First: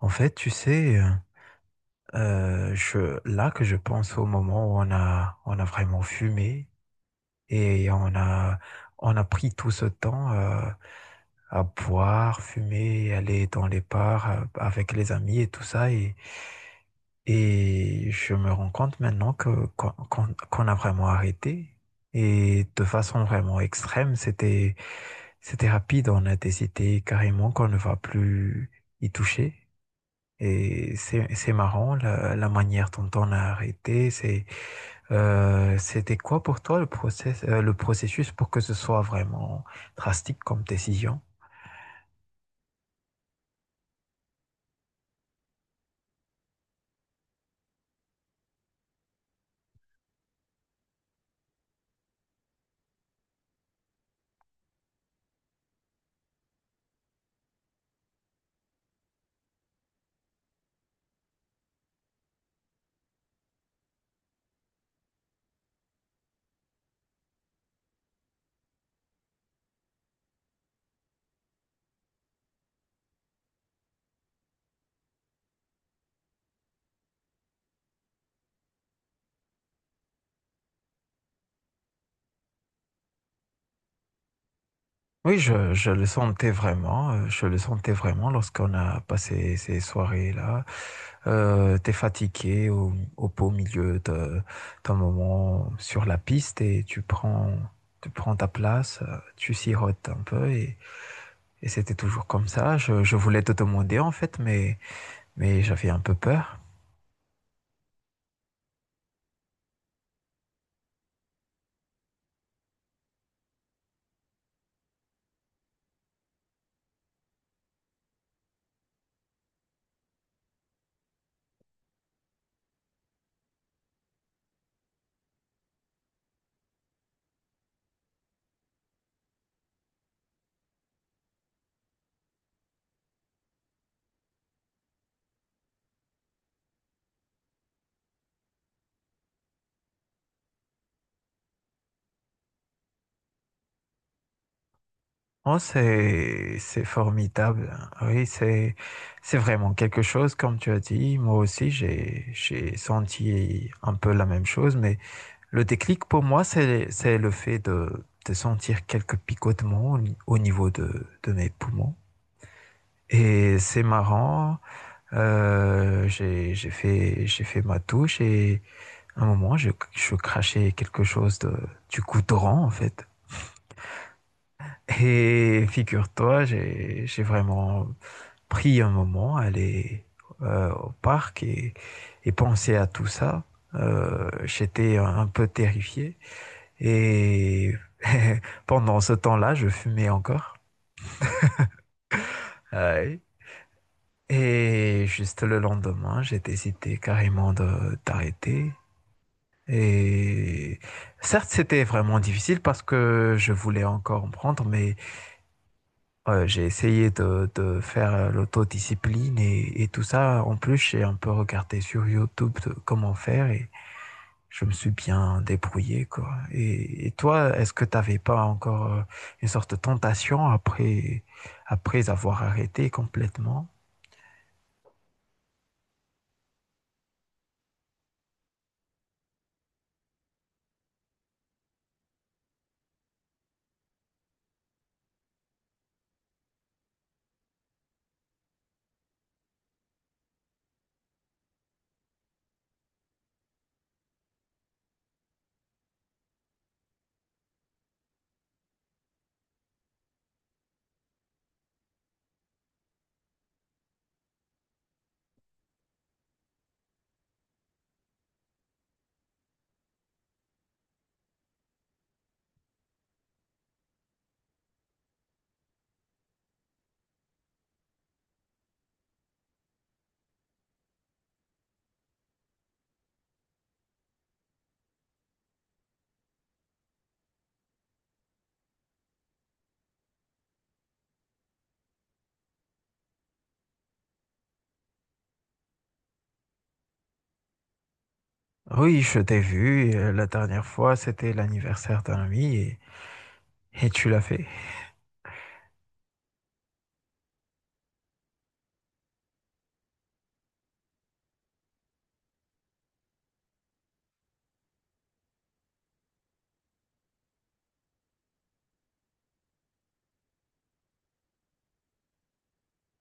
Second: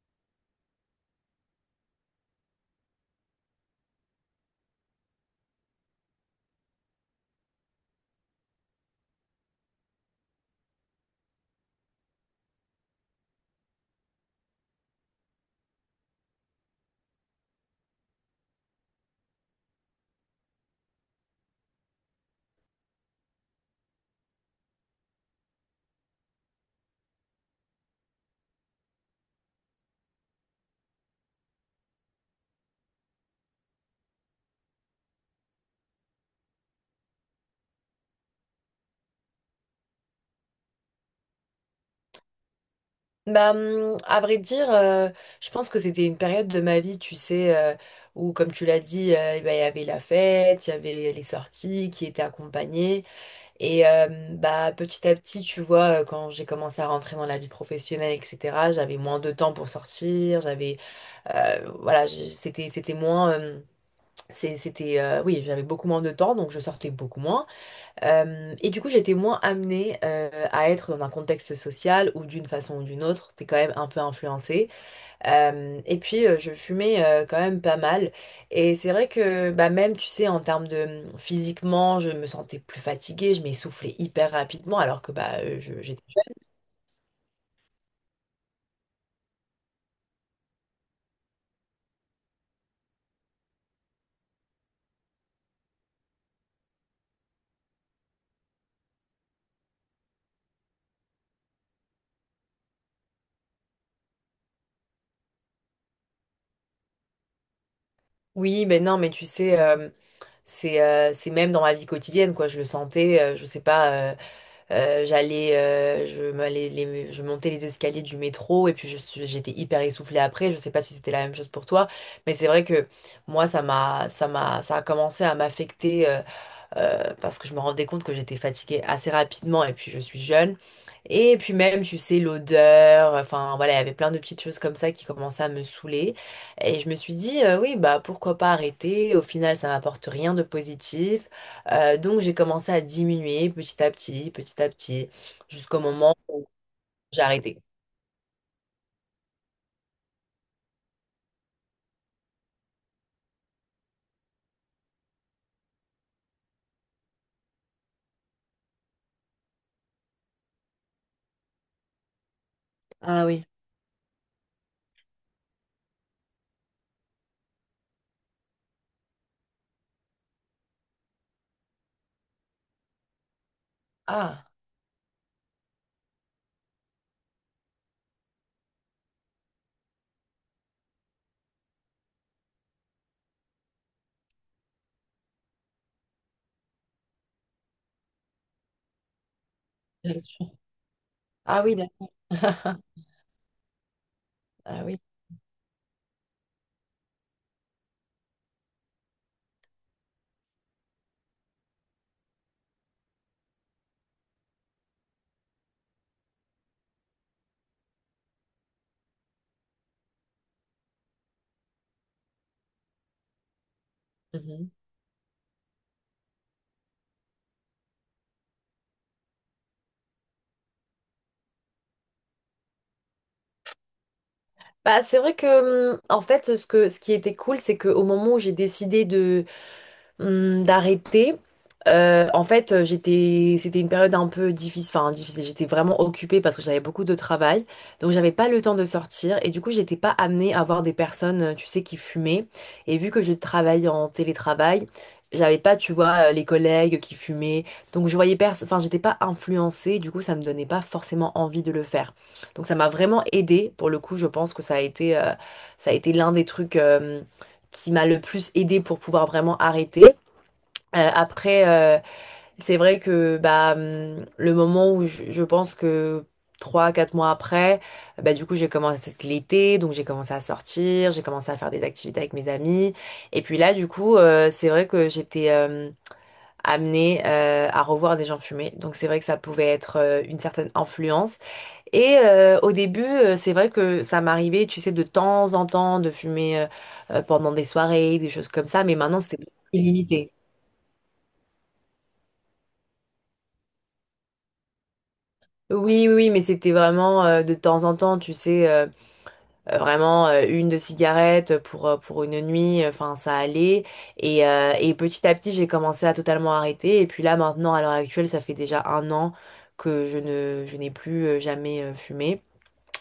En fait, tu sais, je là que je pense au moment où on a vraiment fumé et on a pris tout ce temps, à boire, fumer, aller dans les bars, avec les amis et tout ça et je me rends compte maintenant que qu'on qu'on qu'on a vraiment arrêté et de façon vraiment extrême. C'était rapide en intensité, carrément qu'on ne va plus y toucher. Et c'est marrant la manière dont on a arrêté. C'était quoi pour toi le process, le processus pour que ce soit vraiment drastique comme décision? Bah, à vrai dire, je pense que c'était une période de ma vie, tu sais, où, comme tu l'as dit, eh ben, il y avait la fête, il y avait les sorties qui étaient accompagnées. Et bah, petit à petit, tu vois, quand j'ai commencé à rentrer dans la vie professionnelle, etc., j'avais moins de temps pour sortir, j'avais, voilà, c'était moins, c'était, oui, j'avais beaucoup moins de temps, donc je sortais beaucoup moins. Et du coup, j'étais moins amenée à être dans un contexte social ou d'une façon ou d'une autre, t'es quand même un peu influencée. Et puis, je fumais quand même pas mal. Et c'est vrai que bah, même, tu sais, en termes de physiquement, je me sentais plus fatiguée, je m'essoufflais hyper rapidement alors que Oui, bah, je j'étais... le sentais vraiment. Je le sentais vraiment lorsqu'on a passé ces soirées-là. T'es fatigué au beau milieu de, d'un moment sur la piste et tu prends ta place, tu sirotes un peu et c'était toujours comme ça. Je voulais te demander en fait, mais j'avais un peu peur. Oui, mais non, mais tu sais, c'est même dans ma vie quotidienne, quoi. Je le sentais, je sais pas, j'allais, je, m'allais les- je montais les escaliers du métro et puis j'étais hyper essoufflée après. Je sais pas si c'était la même chose pour toi, mais c'est vrai que moi, ça a commencé à m'affecter parce que je me rendais compte que j'étais fatiguée assez rapidement et puis je suis jeune. Et puis même, tu sais, l'odeur, enfin voilà, il y avait plein de petites choses comme ça qui commençaient à me saouler. Et je me suis dit, oui, bah pourquoi pas arrêter? Au final, ça m'apporte rien de positif. Donc j'ai commencé à diminuer petit à petit, Oh, jusqu'au moment où c'est j'ai arrêté. formidable. Oui, c'est vraiment quelque chose, comme tu as dit. Moi aussi, j'ai senti un peu la même chose, mais le déclic pour moi, c'est le fait de sentir quelques picotements au, ni- au niveau de mes poumons. Ah oui. Et c'est marrant, j'ai fait ma touche et à un moment, je crachais quelque chose de, du goudron, en fait. Ah. Et figure-toi, j'ai vraiment pris un moment, aller au parc et penser à tout ça. J'étais un peu terrifié. Et pendant ce temps-là, je fumais encore. Ah oui, d'accord. Euh, Ah oui. et juste le lendemain, j'ai hésité carrément d'arrêter. Et certes, c'était vraiment difficile parce que je voulais encore en prendre, mais ouais, j'ai essayé de faire l'autodiscipline et tout ça. En plus, j'ai un peu regardé sur YouTube de comment faire et je me Mhm. suis bien débrouillé, quoi. Et toi, est-ce que t'avais pas encore une sorte de tentation après, après avoir arrêté complètement? Bah, c'est vrai que, en fait, ce qui était cool, c'est qu'au moment où j'ai décidé d'arrêter. En fait, c'était une période un peu difficile, enfin difficile. J'étais vraiment occupée parce que j'avais beaucoup de travail, donc j'avais pas le temps de sortir et du coup, j'étais pas amenée à voir des personnes, tu sais, qui fumaient. Et vu que je travaille en télétravail, j'avais pas, tu vois, les collègues qui fumaient, donc je voyais personne. Enfin, j'étais pas influencée. Du coup, ça me donnait pas forcément envie de le faire. Donc, ça m'a vraiment aidée. Pour le coup, je pense que ça a été l'un des trucs, qui m'a le plus aidée pour pouvoir vraiment arrêter. Après, c'est vrai que bah, le moment où je pense que 3, 4 mois après, bah, du coup, j'ai commencé c'était l'été, donc j'ai commencé à sortir, j'ai commencé à faire des activités avec mes amis. Et puis là, du coup, c'est vrai que j'étais amenée à revoir des gens fumer. Donc c'est vrai que ça pouvait être une certaine influence. Et au début, c'est vrai que ça m'arrivait, tu sais, de temps en temps de fumer pendant des soirées, des choses comme ça, mais Oui, je maintenant, c'était t'ai vu la limité. dernière fois, c'était l'anniversaire d'un ami et tu l'as fait. Oui, oui, oui, mais c'était vraiment de temps en temps, tu sais, vraiment une de cigarettes pour une nuit, enfin ça allait. Et petit à petit, j'ai commencé à totalement arrêter. Et puis là, maintenant, à l'heure actuelle, ça fait déjà 1 an que je n'ai plus jamais fumé.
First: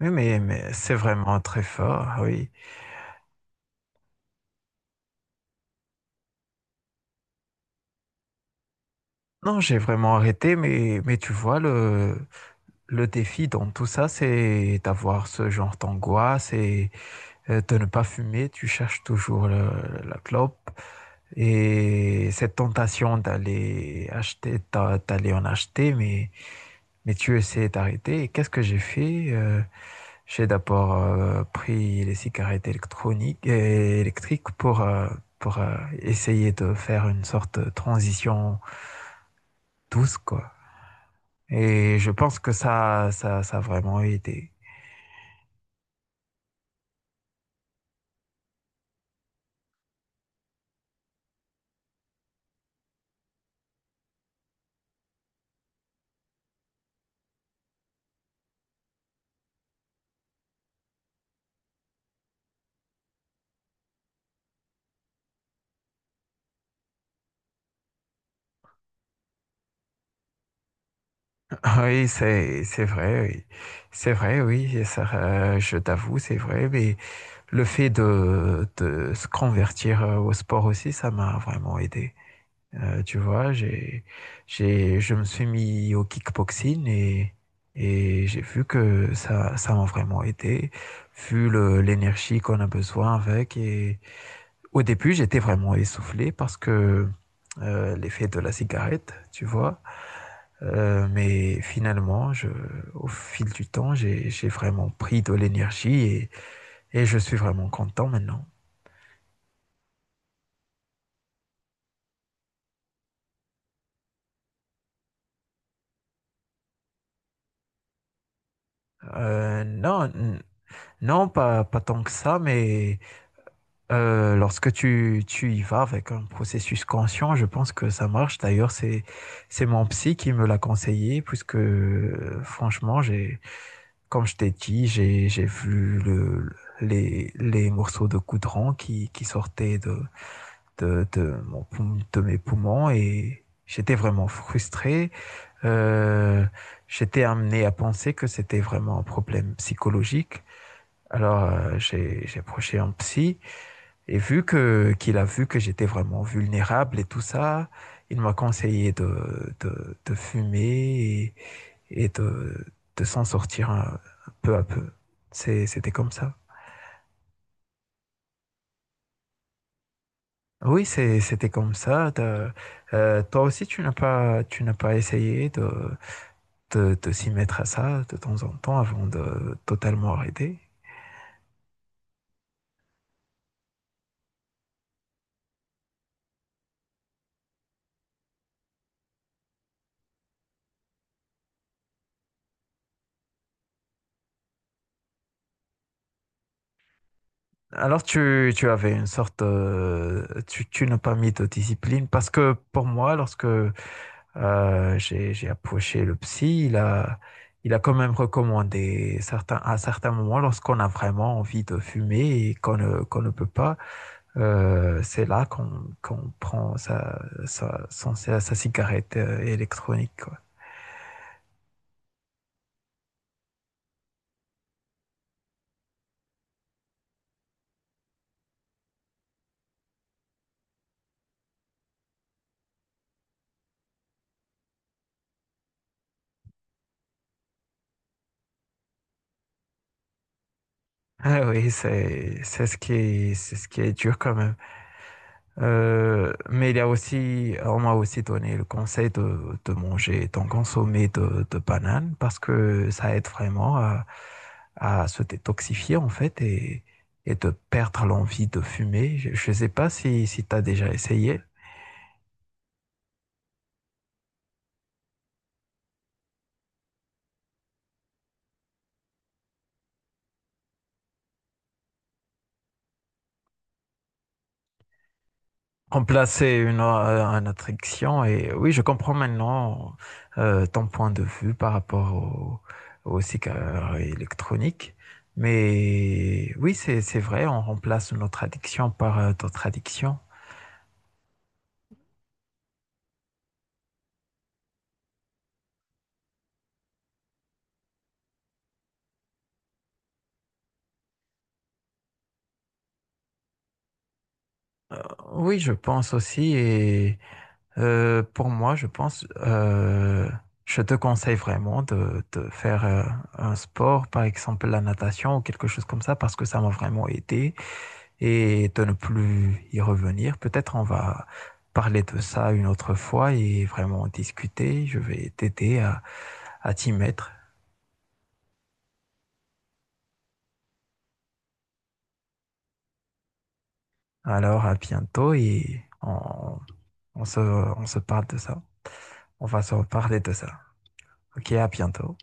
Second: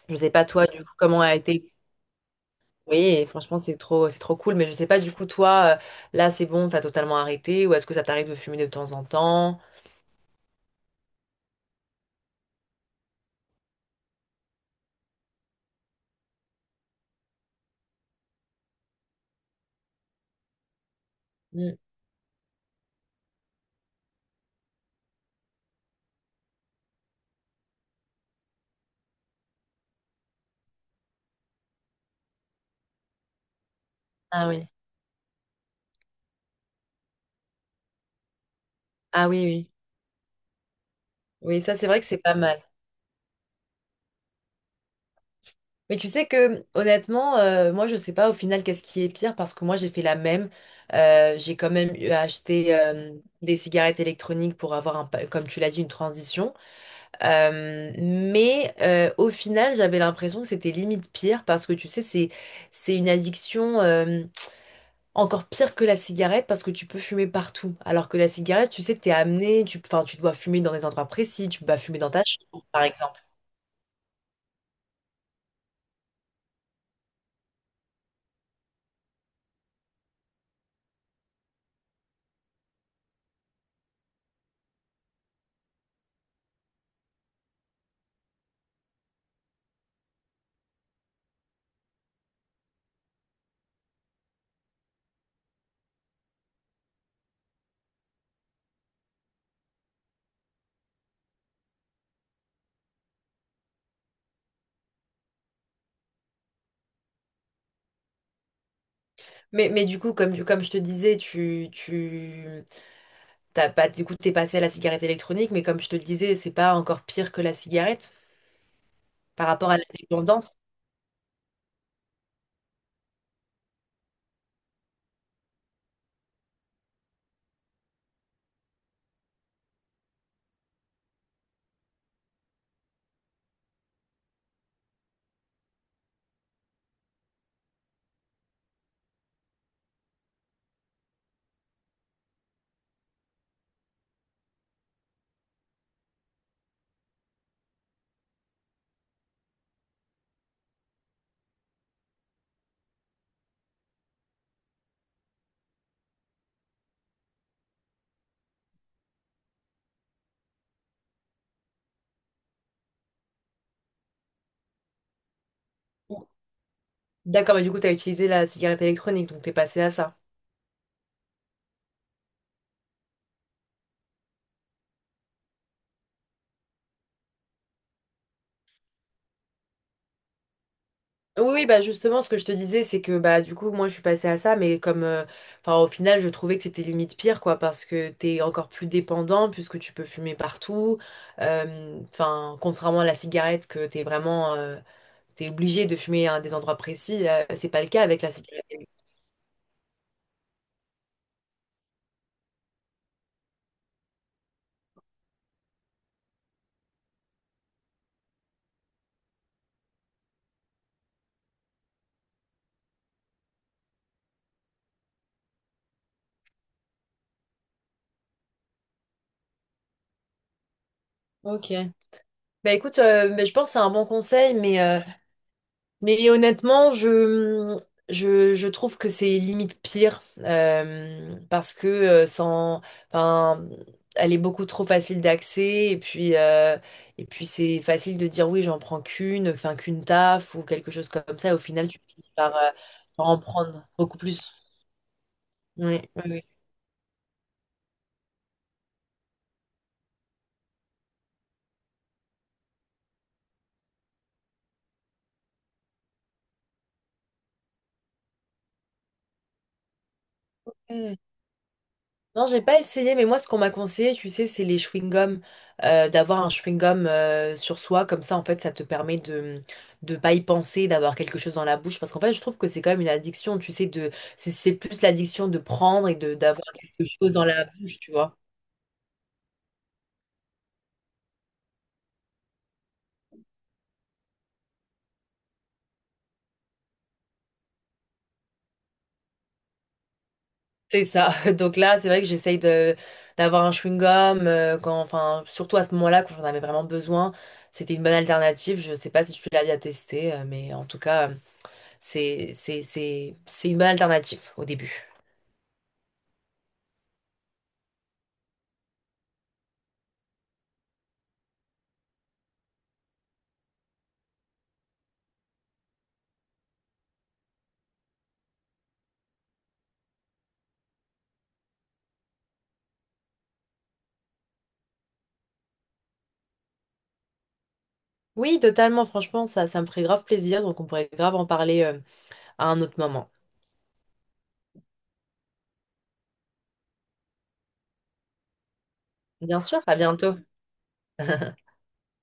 Oui, Je sais pas toi, mais du coup, c'est comment a vraiment très été. fort, oui. Oui, et franchement, c'est trop cool. Mais je sais pas, du coup, toi, là, c'est bon, t'as totalement arrêté, ou est-ce que ça t'arrive de fumer de temps en Non, temps? j'ai vraiment arrêté, mais tu vois, le défi dans tout ça, c'est d'avoir ce genre d'angoisse et de ne pas fumer. Tu cherches toujours la clope Mm. et cette tentation d'aller acheter, d'aller en acheter, mais tu essaies d'arrêter. Et qu'est-ce que j'ai fait? J'ai d'abord pris les cigarettes électroniques et Ah électriques oui. pour, essayer de faire une sorte de transition Ah oui, oui. douce, quoi. Oui, ça, c'est Et vrai que je c'est pas pense que mal. Ça a vraiment aidé. Mais tu sais que honnêtement, moi je sais pas au final qu'est-ce qui est pire parce que moi j'ai fait la même. J'ai quand même eu à acheter des cigarettes électroniques pour avoir comme tu l'as dit, une transition. Mais au final, j'avais l'impression que c'était limite pire parce que tu sais, c'est une addiction encore pire que la cigarette parce que tu peux fumer partout. Alors que la cigarette, tu sais, enfin, tu dois fumer dans des endroits précis, tu peux pas fumer Oui, dans ta chambre, par c'est exemple. vrai, oui. C'est vrai, oui, et ça, je t'avoue, c'est vrai, mais le fait de se convertir au sport aussi, ça m'a vraiment aidé. Tu vois, je me suis mis au kickboxing et j'ai vu que ça m'a vraiment aidé, vu l'énergie qu'on a besoin avec. Et au début, j'étais vraiment essoufflé parce que l'effet de la cigarette, tu vois. Mais finalement, au fil du temps, j'ai vraiment pris de l'énergie et je suis vraiment content maintenant. Mais du coup, comme je te disais, tu t'as pas, du coup, t'es passé à la cigarette électronique, mais comme je te le disais, c'est pas encore pire que la cigarette par Euh, rapport à la non, n- dépendance. non, pas tant que ça, mais lorsque tu y vas avec un processus conscient, je pense que ça marche. D'ailleurs, c'est mon psy qui me l'a conseillé, puisque franchement, comme je t'ai dit, j'ai vu les morceaux de goudron qui sortaient de, de, mon, de mes poumons et j'étais vraiment frustré. Euh, J'étais amené à penser que c'était vraiment un problème psychologique. Alors j'ai approché un psy et vu que qu'il a vu que j'étais vraiment vulnérable et tout ça, il m'a conseillé de fumer et de s'en sortir peu à peu. C'était comme ça. D'accord, mais du coup, t'as utilisé la cigarette électronique, donc t'es passé à ça. Oui, c'était comme ça. Toi aussi, tu n'as pas essayé de, te s'y mettre à ça de temps en temps avant de totalement arrêter. Oui, oui, bah justement, ce que je te disais, c'est que bah du coup, moi, je suis passée à ça, enfin, au final, je trouvais que c'était limite pire, quoi, parce que t'es encore plus dépendant puisque tu peux fumer partout. Enfin, contrairement à la cigarette, que t'es obligé de fumer à des endroits précis, là, c'est pas le Alors cas avec la cigarette. tu avais une sorte, tu n'as pas mis de discipline parce que pour moi, lorsque j'ai approché le psy, il a quand même recommandé certains, à certains moments, lorsqu'on a vraiment envie de fumer et qu'on ne peut pas, c'est là qu'on prend sa cigarette électronique, quoi. Ok. Bah écoute, mais je pense que c'est un bon conseil, mais honnêtement, je trouve que c'est limite pire parce que sans, enfin, elle est beaucoup trop facile d'accès et puis c'est facile de dire oui, j'en prends qu'une, enfin qu'une taf ou quelque chose comme Ah ça. Et au oui, final, tu finis par, euh, par en c'est ce qui prendre est dur beaucoup quand plus. même. Oui, oui, Mais il y a aussi, on m'a aussi donné le conseil de manger, d'en consommer de bananes parce que ça aide vraiment à se détoxifier en fait et de perdre l'envie de fumer. Je ne sais pas si tu as déjà oui. essayé. Non, j'ai pas essayé, mais moi, ce qu'on m'a conseillé, tu sais, c'est les chewing-gums, d'avoir un chewing-gum sur soi, comme ça, en fait, ça te permet de pas y penser, d'avoir quelque chose dans la bouche, parce qu'en fait, je trouve que c'est quand même une addiction, tu sais, de c'est plus l'addiction de prendre et de Remplacer d'avoir quelque chose dans une la bouche, tu attraction vois. et oui, je comprends maintenant ton point de vue par rapport aux cigares électroniques. Mais oui, c'est vrai, on remplace notre addiction par d'autres addictions. C'est ça. Donc là, c'est vrai que j'essaye de d'avoir un chewing-gum quand, enfin, surtout à ce moment-là, quand j'en avais vraiment besoin, c'était une bonne alternative. Je sais pas si tu l'as déjà testé, mais en tout cas. C'est une bonne alternative au Euh, début. oui, je pense aussi. Pour moi, je te conseille vraiment de faire un sport, par exemple la natation ou quelque chose comme ça, parce que ça m'a vraiment aidé et de ne plus y revenir. Peut-être on va parler de ça une autre fois et vraiment discuter. Je vais t'aider à t'y mettre. Oui, totalement, franchement, ça me ferait grave plaisir, donc on pourrait grave en parler à un autre moment. Alors, à bientôt et on, on se parle de ça. On va Bien se sûr, à reparler de bientôt. ça. Ok, à bientôt.